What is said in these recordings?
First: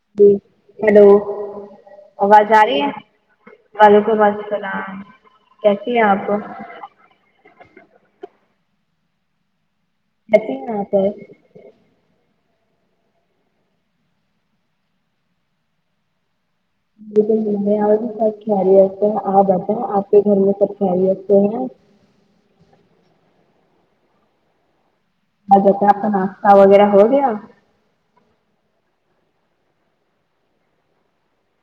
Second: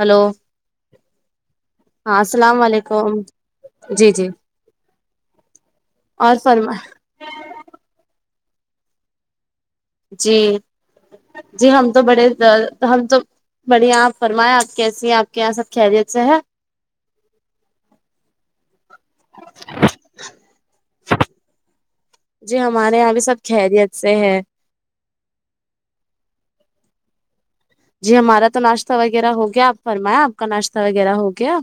hello جی hello ہاں آواز السلام آ رہی ہے علیکم جی وعلیکم جی السلام کیسی ہیں آپ تو اور فرما جی کیسی ہیں آپ جی ہم تو بڑے ا ہم تو بڑھیا آپ فرمائیں آپ کیسی ہیں آپ کے یہاں سب خیریت سے ہے میں بھی سب خیر یت ہے آپ بتائیے آپ کے گھر میں سب خیریت سے ہیں جی ہمارے یہاں بھی سب خیریت سے ہیں اور بتا آپ کا ناشتہ وغیرہ ہو گیا جی ہمارا تو ناشتہ وغیرہ ہو گیا آپ فرمائیں آپ کا ناشتہ وغیرہ ہو گیا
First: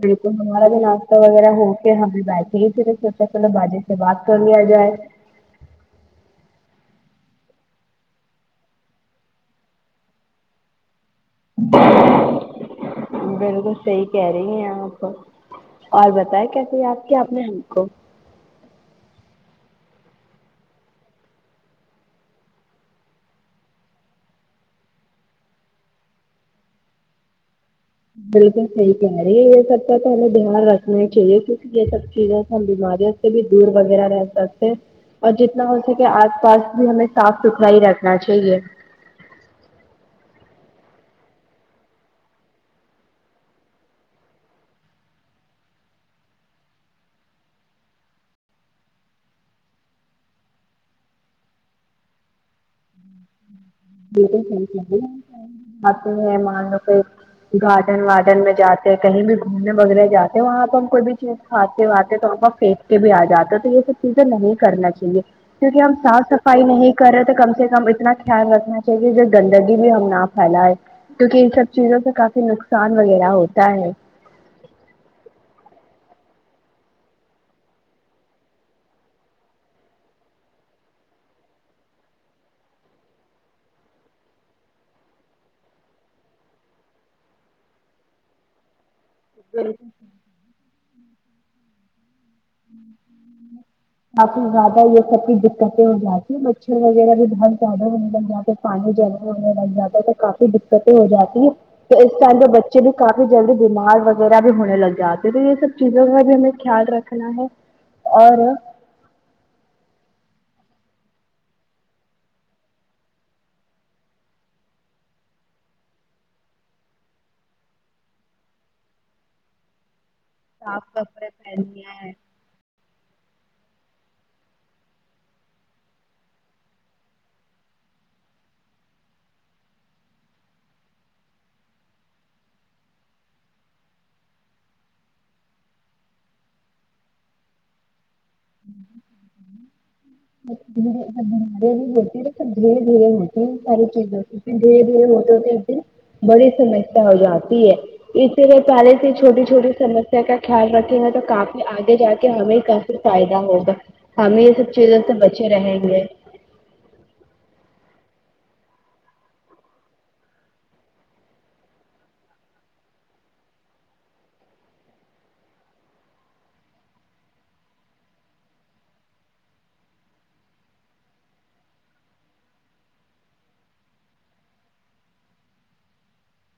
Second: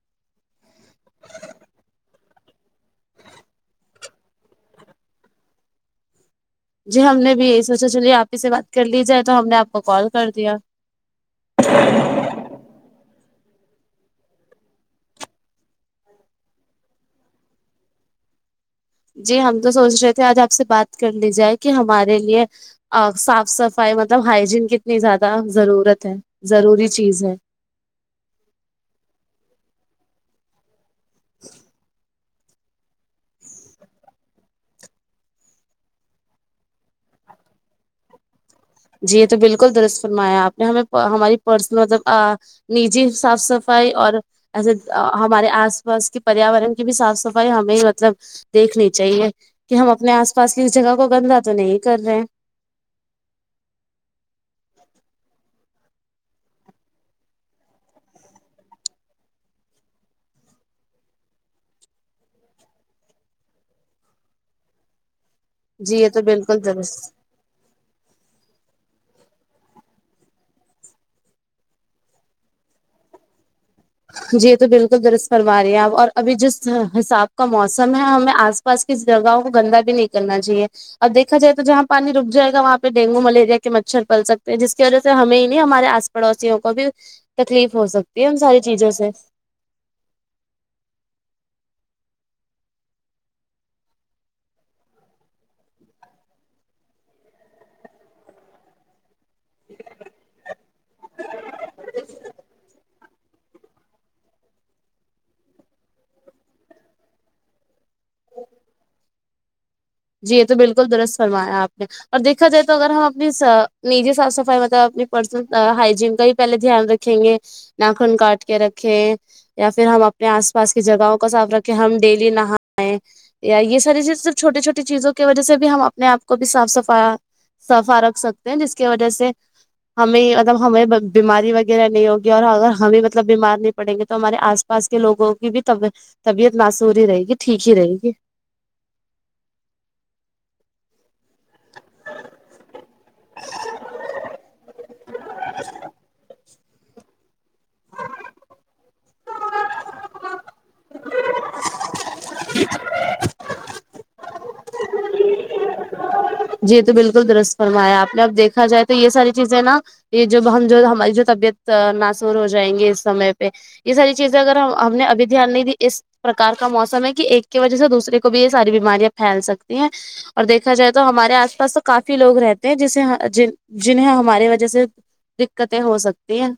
بالکل ہمارا جو ناشتہ وغیرہ ہو کے ہمیں بیٹھے سوچا چلو باجی سے بات کر لیا جائے جی ہم نے بھی یہی سوچا چلیے آپ ہی سے بات کر لی جائے تو ہم نے آپ کو کال کر دیا بالکل صحیح کہہ رہی ہیں آپ تو اور بتائے کیسے یاد کیا آپ نے ہم کو جی ہم تو سوچ رہے تھے آج آپ سے بات کر لی جائے کہ ہمارے لیے آ صاف صفائی مطلب ہائجین کتنی زیادہ ضرورت ہے ضروری چیز ہے بالکل صحیح کہہ رہی ہے یہ سب کا تو ہمیں دھیان رکھنا ہی چاہیے کیونکہ یہ سب چیزیں ہم بیماریوں سے بھی دور وغیرہ رہ سکتے اور جتنا ہو سکے آس پاس بھی ہمیں صاف ستھرا ہی رکھنا چاہیے جی یہ تو بالکل درست فرمایا آپ نے ہمیں ہماری پرسنل مطلب آ نجی صاف صفائی اور ایسے ہمارے آس پاس کے پریاورن کی بھی صاف صفائی ہمیں ہی مطلب دیکھنی چاہیے کہ ہم اپنے آس پاس کی اس جگہ کو گندہ تو نہیں کر رہے ہیں بالکل صحیح کہہ رہی ہے [unintelligible] گارڈن وارڈن میں جاتے کہیں بھی گھومنے وغیرہ جاتے وہاں پہ ہم کوئی بھی چیز کھاتے واتے تھوڑا پھینک کے بھی آ جاتے تو یہ سب چیزیں نہیں کرنا چاہیے کیونکہ ہم جی یہ تو صاف صفائی بالکل نہیں کر درست رہے تو کم سے کم اتنا خیال رکھنا جگہ جگہ گندگی بھی ہم نہ پھیلائیں کیونکہ ان سب چیزوں سے کافی نقصان وغیرہ ہوتا ہے جی تو بالکل درست فرما رہے ہیں آپ اور ابھی جس حساب کا موسم ہے ہمیں آس تو اس پاس کسی جگہوں کو گندا بھی نہیں کرنا چاہیے اب دیکھا جائے تو جہاں پانی رک جائے گا وہاں پہ ڈینگو ملیریا کے مچھر پل سکتے ہیں جس کی وجہ سے ہمیں ہی نہیں ہمارے آس پا پڑوسیوں کو بھی تکلیف ہو سکتی ہے ان ساری چیزوں سے [inaudible] کافی زیادہ یہ سب کی دقتیں ہو جاتی ہیں مچھر وغیرہ بھی بہت زیادہ ہونے لگ جاتے پانی جمع ہونے لگ جاتا ہے تو کافی دقتیں ہو جاتی ہیں تو اس ٹائم پے بچے بھی کافی جلدی بیمار وغیرہ بھی ہونے لگ جاتے ہیں تو یہ سب چیزوں کا بھی ہمیں خیال رکھنا ہے اور جی یہ تو بالکل درست فرمایا آپ نے اور دیکھا جائے تو اگر ہم اپنی نجی صاف سفائی مطلب اپنی پرسنل ہائجین کا بھی پہلے دھیان رکھ رکھیں گے ناخن کاٹ کے رکھے یا پھر ہم اپنے آس پاس کی جگہوں کا صاف رکھے ہم ڈیلی نہائے یا یہ ساری چیز سب چھوٹے چھوٹے چیزوں کی وجہ سے بھی ہم اپنے آپ کو بھی صاف سفایا صفا رکھ سکتے ہیں جس کی وجہ سے ہمیں اگر ہمیں بیماری وغیرہ نہیں ہوگی اور اگر ہمیں مطلب بیمار نہیں پڑیں گے تو ہمارے آس پاس کے لوگوں کی بھی طبیع طبیعت معصور ہی رہے گی ٹھیک ہی رہے گی [unintelligible] درے بیمارے بھی ہوتے توب دھیرے دھیرے ہوتے ہیں ساری چیزوں دھیرے دھیرے ہوتے ہوتے ایک دن بڑی سمسیا ہو جاتی ہے اسلئے پہلے سے چھوٹی چھوٹی سمسیا کا خیال رکھیں گا تو کافی آگے جا کے ہمیں پھر فائدہ ہوگا ہمیں یہ سب چیزوں سے بچے رہیں گے جی تو بالکل درس فمایا آپ نے اب دیکھا جائے تو یہ ساری چیزیں نا یہ جو ہم جو ہماری جو طبیعت ناصور ہو جائیں گے اس سمے پہ یہ ساری چیزیں اگر ہم نے ابھی دھیان نہیں دی اس پرکار کا موسم ہے کہ ایک کی وجہ سے دوسرے کو بھی یہ ساری بیماریاں پھیل سکتی ہیں اور دیکھا جائے تو ہمارے آس پاس تو کافی لوگ رہتے ہیں جسے جنہیں ہمارے وجہ سے دقتیں ہو سکتی ہیں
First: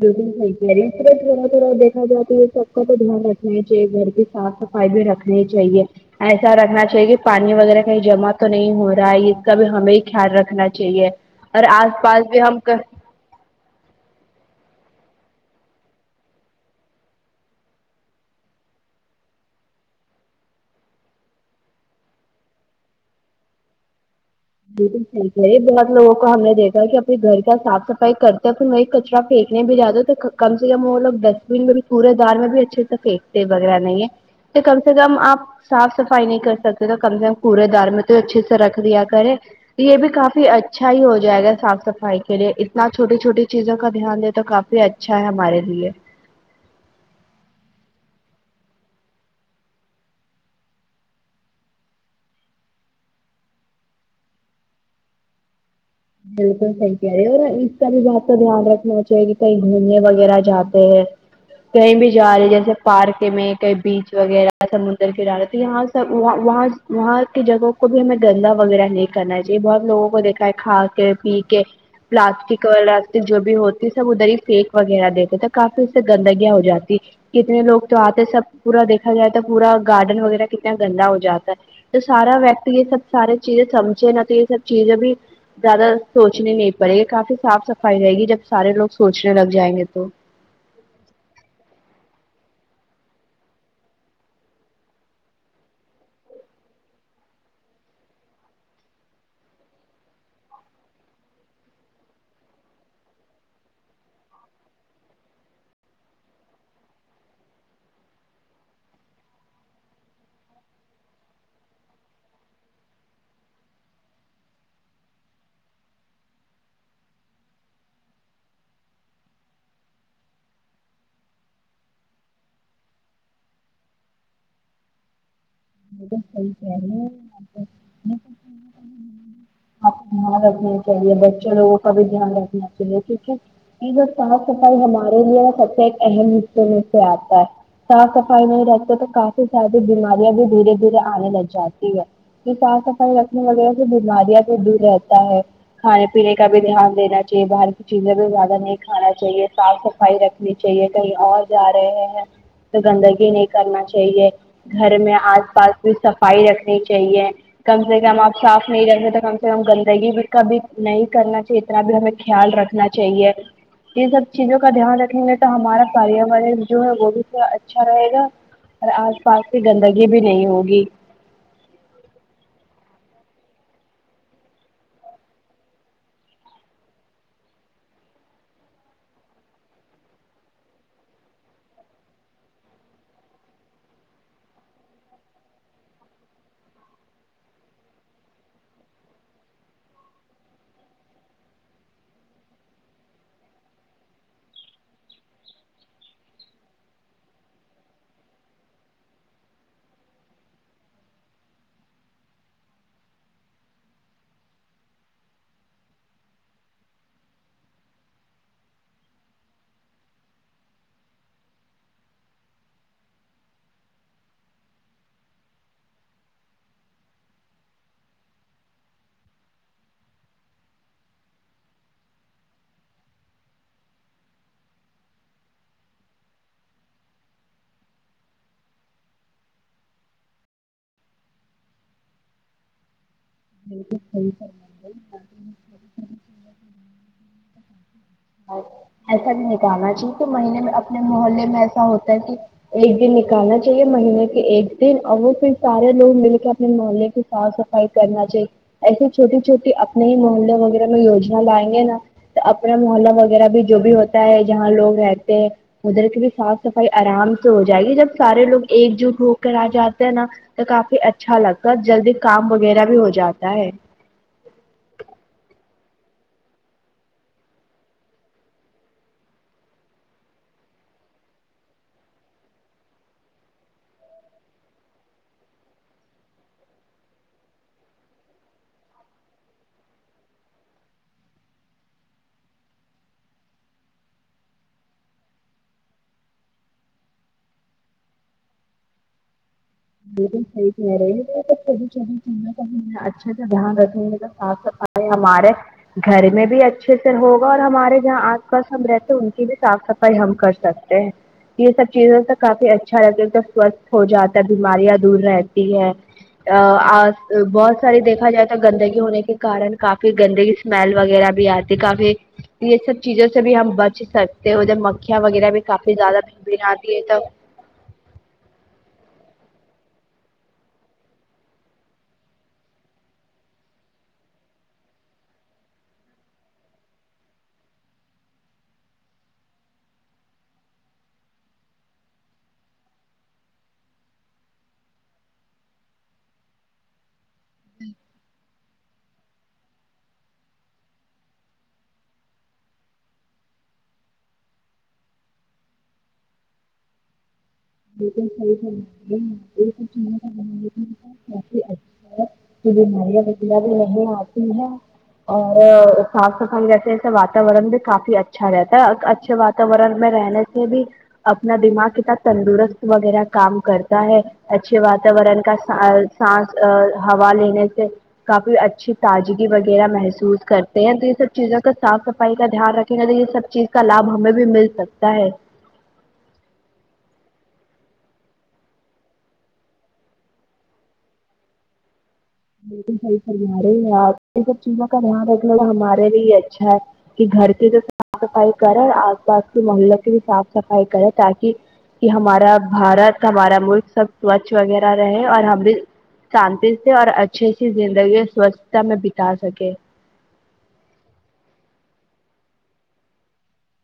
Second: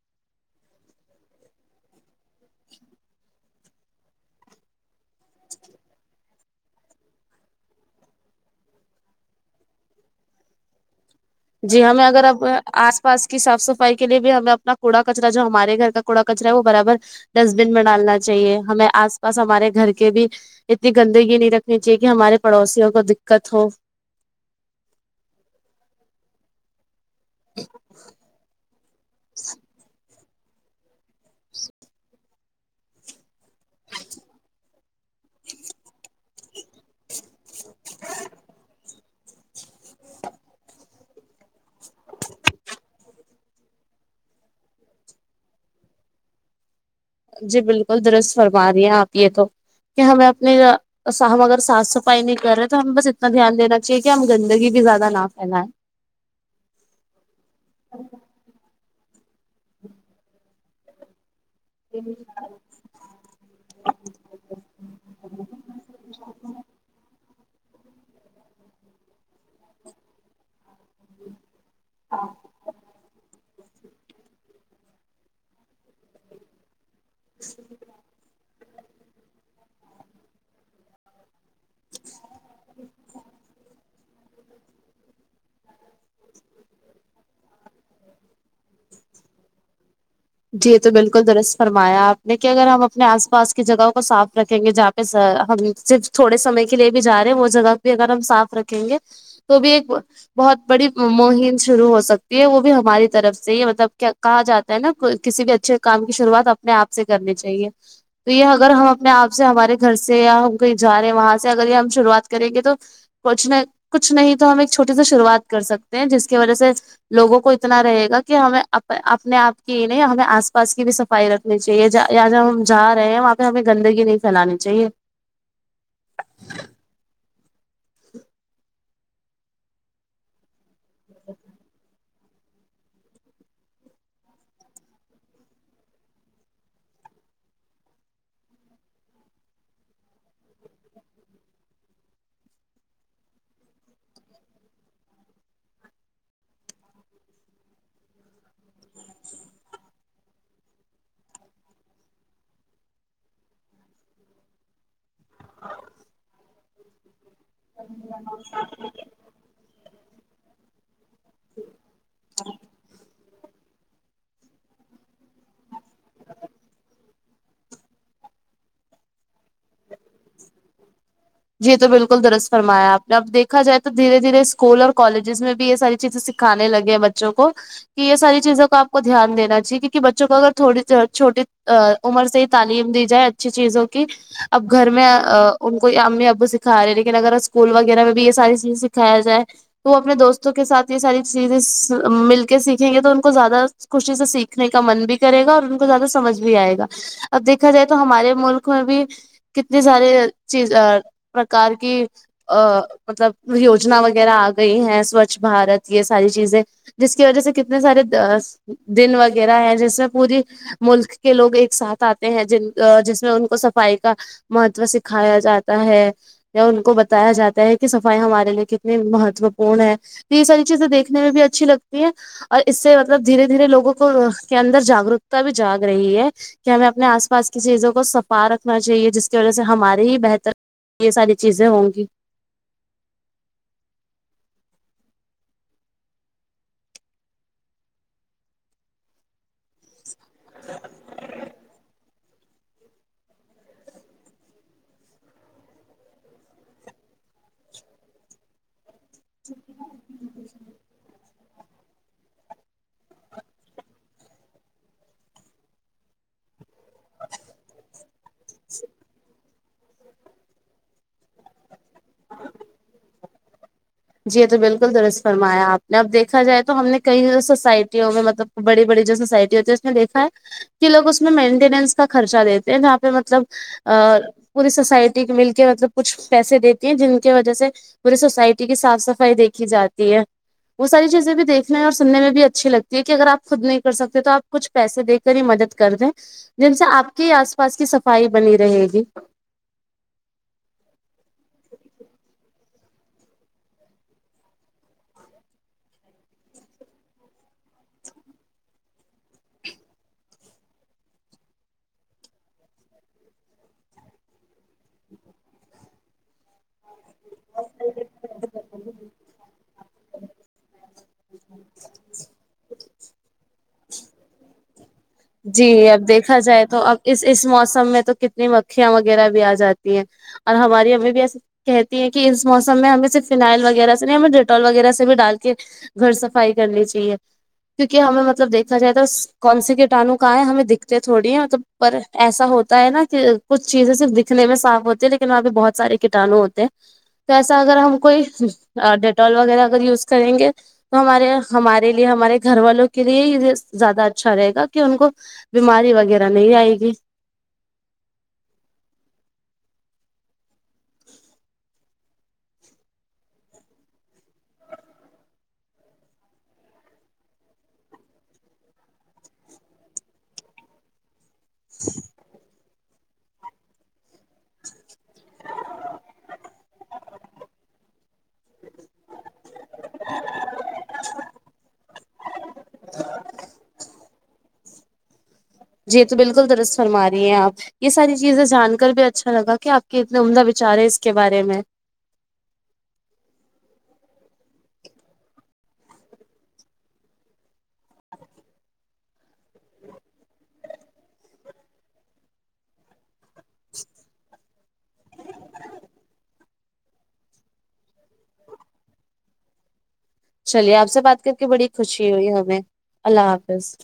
بالکلہ صحیح کہہ رہی ہے آپ تھوڑا تھوڑا دیکھا جائے تو یہ سب کا تو دھیان رکھنا ہے چاہیے گھر کی صاف صفائی بھی رکھ نا ہی چاہیے ایسا رکھنا چاہیے کہ پانی وغیرہ کہیں جمع تو نہیں ہو رہا ہے اس کا بھی ہمیں خیال رکھنا چاہیے اور جی آس ہمیں پاس اگر بھی اب ہم آس پاس کی صاف سفائی کے لیے بھی ہمیں اپنا کوڑا کچرا جو ہمارے گھر کا کوڑ کچرا ہے وہ برابر ڈسٹ بین میں ڈالنا چاہیے ہمیں آس پاس ہمارے گھر کے بھی اتنی گندگی نہیں رکھنی چاہیے کہ ہمارے پڑوسیوں کو دقت ہو بالکل صحیح ہے یہ بہت لوگوں کو ہم نے دیکھا کہ اپنے گھر کا صاف صفائی کرتے پھر وہ کچرا پھینکنے بھی جاتے تو کم سے کم وہ لوگ ڈسٹبین میں بھی کوڑے دار میں بھی اچھے سے پھینکتے وغیرہ نہیں ہے تو کم سے کم آپ صاف صفائی نہیں کر سکتے تو کم سے کم کوڑے دار میں تو اچھے سے رکھ دیا کرے یہ بھی کافی اچھ ا ہی ہو جائے گا صاف صفائی کے لیے اتنا چھوٹی چھوٹی چیزوں کا دھیان دے تو کافی اچھا ہے ہمارے لیے جی بالکل درست فرما رہی ہیں آپ یہ تو کہ ہمیں اپنی ہم اگر صاف صفائی نہیں کر رہے تو ہم بس اتنا دھیان دینا چاہیے کہ ہم گندگی بھی زیادہ نہ پھیلائیں بالکل صحیح کہہ رہی ہے اور اس کا بھی بات تو دھیان رکھنا ہو چاہیے کہ کہیں گھومنے وغیرہ جاتے ہیں کہیں بھی جا رہے جیسے پارک میں کہیں بیچ وغیرہ سمندر کنارے تو یہاں سب وہاں وہاں کی جگہوں کو بھی ہم گندا وغیرہ نہیں کرنا نہیں چاہئے بہت لوگوں کو دیکھا ہے کھا کے پی کے پلاسٹک ولاسٹک جو بھی ہوتی سب ادھر ہی پھینک وغیرہ دیتے تھے کافی اس سے گندگیاں ہو جاتی کتنے لوگ تو آتے سب پورا دیکھا جائے تو پورا گارڈن وغیرہ کتنا گندا ہو جاتا ہے تو سارا ویکتی یہ سب سارے چیزیں سمجھے نا تو یہ سب چیزیں بھی زیادہ سوچنی نہیں پڑے گی کافی صاف صفائی رہے گی جب سارے لوگ سوچنے لگ جائیں گے تو جی یہ تو بالکل درست فرمایا آپ نے کہ اگر ہم اپنے آس پاس کی جگہوں کو صاف رکھیں گے جہ ہم صرف تھوڑے سمے کے لیے بھی جا رہے ہیں وہ جگہ بھی اگر ہم صاف رکھیں گے تو بھی ایک بہت بڑی مہم شروع ہو سکتی ہے وہ بھی ہماری طرف سے ہی مطلب کیا کہا جاتا ہے نا کسی بھی اچھے کام کی شروعات اپنے آپ سے کرنی چاہیے تو یہ اگر ہم اپنے آپ سے ہمارے گھر سے یا ہم کہیں جا رہے ہیں وہاں سے اگر یہ ہم شروعات کریں گے تو کچھ نہیں کچھ نہیں تو ہم ایک چھوٹی سی شروعات کر سکتے ہیں جس کی وجہ سے لوگوں کو اتنا رہے گا کہ ہمیں اپنے آپ کی نہیں یا ہمیں آس پاس کی بھی صفائی صفائی رکھنی چاہیے یا جب ہم جا رہے ہیں وہاں پہ ہمیں گندگی نہیں پھیلانی چاہیے صحیح کہ رہی آپ ہاں رکھ [unintelligible] چاہیے بچے لوگو ں کا بھی دھیان رکھنا چاہیے ٹھیک ہے یہ جو صاف صفائی ہمارے لیے سب سے ایک اہم حصے میں سے آتا ہے صاف صفائی نہیں رکھتے ہے تو کافی ساری بیماریاں بھی دھیرے دھیرے آنے لگ جاتی ہے کہ صاف صفائی رکھنے وغیرہ سے بیماریاں بھی دور رہتا ہے کھانے پینے کا بھی دھیان دینا چاہیے باہر کی چیزیں بھی زیادہ نہیں کھانا چاہیے صاف سفا ئی صفائی رکھنی چاہیے کہیں اور جا رہے ہیں تو گندگی نہیں کرنا چاہیے گھر میں آج آس پاس کی صفائی رکھنی چاہیے کم سے کم آپ صاف نہیں رکھتے تو کم گندگی کا بھی نہیں کرنا چاہیے اتنا بھی ہمیں خیال رکھنا چاہیے ان سب چیزوں کا دھیان رکھیں گے تو ہمارا پیاورن جو ہے وہ بھی تھوڑا اچھا اچھا رہے گا اور آس پاس کی گندگی بھی نہیں ر ہے ہوگی ہ جی تو بالکل درست فرمایا آپ نے اب دیکھا جائے تو دھیر دھیرے اسکول اور کالجزس میں بھی یہ ساری چیزیں سکھ کھانے لگے ہیں بچوں کو کہ یہ ساری چیزوں کا آپ کو دھیان دیناچا ہیے کیونہ بچوں کو اگر تھوڑی چھوٹی عمر سے ہی تعلیم دی جائے اچھی چیزوں کی اب گھر میں ان کو امی ابو سکھا رہ ہیں لیکن اگر اسکول وغیرہ میں بھی یہ ساری چیزیں سکھایا جائے تو وہ اپنے دوستوں کے ساتھ یہ ساری چیزیں مل کے سیکھیں گے تو ان کو زیادہ خوشی سے سیکھنے کا من بھی کرے گا اور ان کو زیادہ سمجھ بھی آئے گا اب دیکھا جائے تو ہمارے ملک میں بھی کتنی سارے چیز پرکار کی ا مطلب یوجنا وغیرہ آ گئی ہیں سوچھ بھارت یہ ساری چیزیں جس کی وجہ سے کتنے سارے دن وغیرہ ہیں جس میں پوری ملک کے لوگ ایک ساتھ آتے ہیں جن جس میں ان کو صفائی کا مہتوے سکھایا جاتا ہے یا ان کو بتایا جاتا ہے کہ صفائی ہمارے لیے کتنی مہتو پورن ہے تو یہ ساری چیزیں دیکھنے میں بھی اچھی لگتی ہیں اور اس سے مطلب دھیرے دھیرے لوگوں کو کے اندر جاگروکتا بھی جاگ رہی ہے کہ ہمیں اپنے آس پاس کی چیزوں کو سفا رکھنا چاہیے جس اس کی وجہ سے ہمارے ہی بہتر یہ ساری چیزیں ہوں گی بالکل صحیح ہے نہیں [unintelligible] ایسا بھی نکالنا چاہیے کہ مہینے میں اپنے محلے میں ایسا ہوتا ہے کی ایک دن نکالنا چاہیے مہینے کے ایک دن اور وہ پھر سارے لوگ مل کے اپنے محلے کے صاف صفائی کرنا چاہیے ایسے چھوٹی چھوٹی اپنے ہی محلے وغیرہ میں یوجنا لائیں گے نا تو اپنا محلہ وغیرہ بھی جو بھی ہوتا ہے جہاں لوگ رہتے ہیں ادھر کی بھی صاف صفائی آرام سے ہو جائے گی جب سارے لوگ ایک جٹ ہو کر آ جاتے ہیں نا تو کافی اچھا لگ کا جلدی کام وغیرہ بھی ہو جاتا ہے جی یہ تو بالکل درست فرمایا آپ نے اب دیکھا جائے تو ہم نے کئی سوسائٹیوں میں مطلب بڑے بڑے جو سوسائٹی ہوتے ہے اس میں دیکھا ہے کہ لوگ اس میں مینٹیننس کا خرچہ دیتے ہیں جہاں پہ مطلب ا پوری سوسائٹی کے مل کے مطلب کچھ پیسے دیتی ہیں جن کی وجہ سے پوری سوسائٹی کیونکہ صاف صفائی دیکھی جاتی ہے وہ ساری چیزیں بھی دیکھنے اور سننے میں بھی اچھی لگتی ہے کہ اگر آپ خود نہیں کر سکتے تو آپ کچھ پیسے دے کر ہی مدد کر دیں جن سے آپ کے آس پاس کی صفائی بنی رہے گی بالکل صحیح کہہ رہی ہے [unintelligible] آپ اچھے سے دھیان رکھیں گے صاف صف نہیں ہمارے گھر میں بھی اچھے سے ہوگا اور ہمارے جہاں آس پاس ہم رہتے ہیں ان کی بھی صاف صفائی ہم کر سکتے ہیں یہ سب چیزوں تو کافی اچھا لگتا ہے سوستھ ہو جاتا ہے بیماریاں دور رہتی ہیں ا اس بہت ساری دیکھا جائے تو گندگی ہونے کے کن کافی گندگی میل وغیرہ بھی آتی کافی یہ سب چیزوں سے بھی ہم بچ سکتے ہو جب مکھیاں وغیرہ بھی جی کافی اب زیادہ بین دیکھا بناتی جائے آتی اب ہے اس تو اس موسم میں تو کت نی مکھیاں وغیرہ بھی آ جاتی ہیں اور ہماری امی بھی ایسے کہتی ہیں کہ اس موسم میں ہمیں صرف فنائل وغیرہ سے نہیں ہمیں ڈیٹول وغیرہ سے بھی ڈال کے گھر سفائی کرنی چاہیے کیونکہ ہمیں مط جب دیکھا جائے تو کونسی کٹانو کہا ہے ہمیں دکھتے تھوڑی ہے مطلب پر ایسا ہوتا ہے نا کہ کچھ چیزیں صرف دکھنے میں صاف ہوتی ہے لیکن وہاں پہ بہت سارے کٹانو ہوتے ہیں تو ایسا اگر ہم کوئی ڈیٹال وغیرہ اگر یوز کریں گے تو ہمارے ہمارے لیے ہمارے گھر والوں کے لیے یہ زیادہ اچھا رہے گا کہ ان کو بیماری وغیرہ نہیں آئے گی [inaudible] م بیا بھی نہیں آتی ہے [inaudible] اور صاف صفائی جیسے ایسے واتاورن بھی کافی اچھا رہتا ہے اور اچھے واتاورن میں رہنے پھر بھی اپنا دماغ کتنا تندرست وغیرہ کام کرتا ہے اچھے واتاورن کا سا سانس ا ہوا لینے سے کافی اچھی تازگی وغیرہ محسوس کرتے ہیں تو یہ سب چیزوں کا صاف صفائی کا دھیان رکھ یہ سب چیز کا لابھ ہمیں بھی مل سکتا ہے جی یہ تو بالکل درست فرما رہی ہیں آپ یہ ساری چیزیں جان کر بھی اچھا لگا کہ آپ کے اتنے عمدہ وچار ہے اس کے بارے میں بالکل صحیح فرما رہی ہے آپ یہ سب چیزوں کا دھیان رکھنا تو ہمارے لیے ہی اچھا ہے کہ گھر کی تو صاف صفائی کرے اور آس پاس کے محلوں کی بھی صاف صفائی کرے تاکہ کہ ہمارا بھارت ہمارا ملک سب سوچھ وغیرہ رہے اور ہم بھی شانتی سے اور اچھے سی زندگی سوچھتا میں بتا سکے چلیے آپ سے بات کر کے بڑی خوشی ہوئی ہمیں اللہ حافظ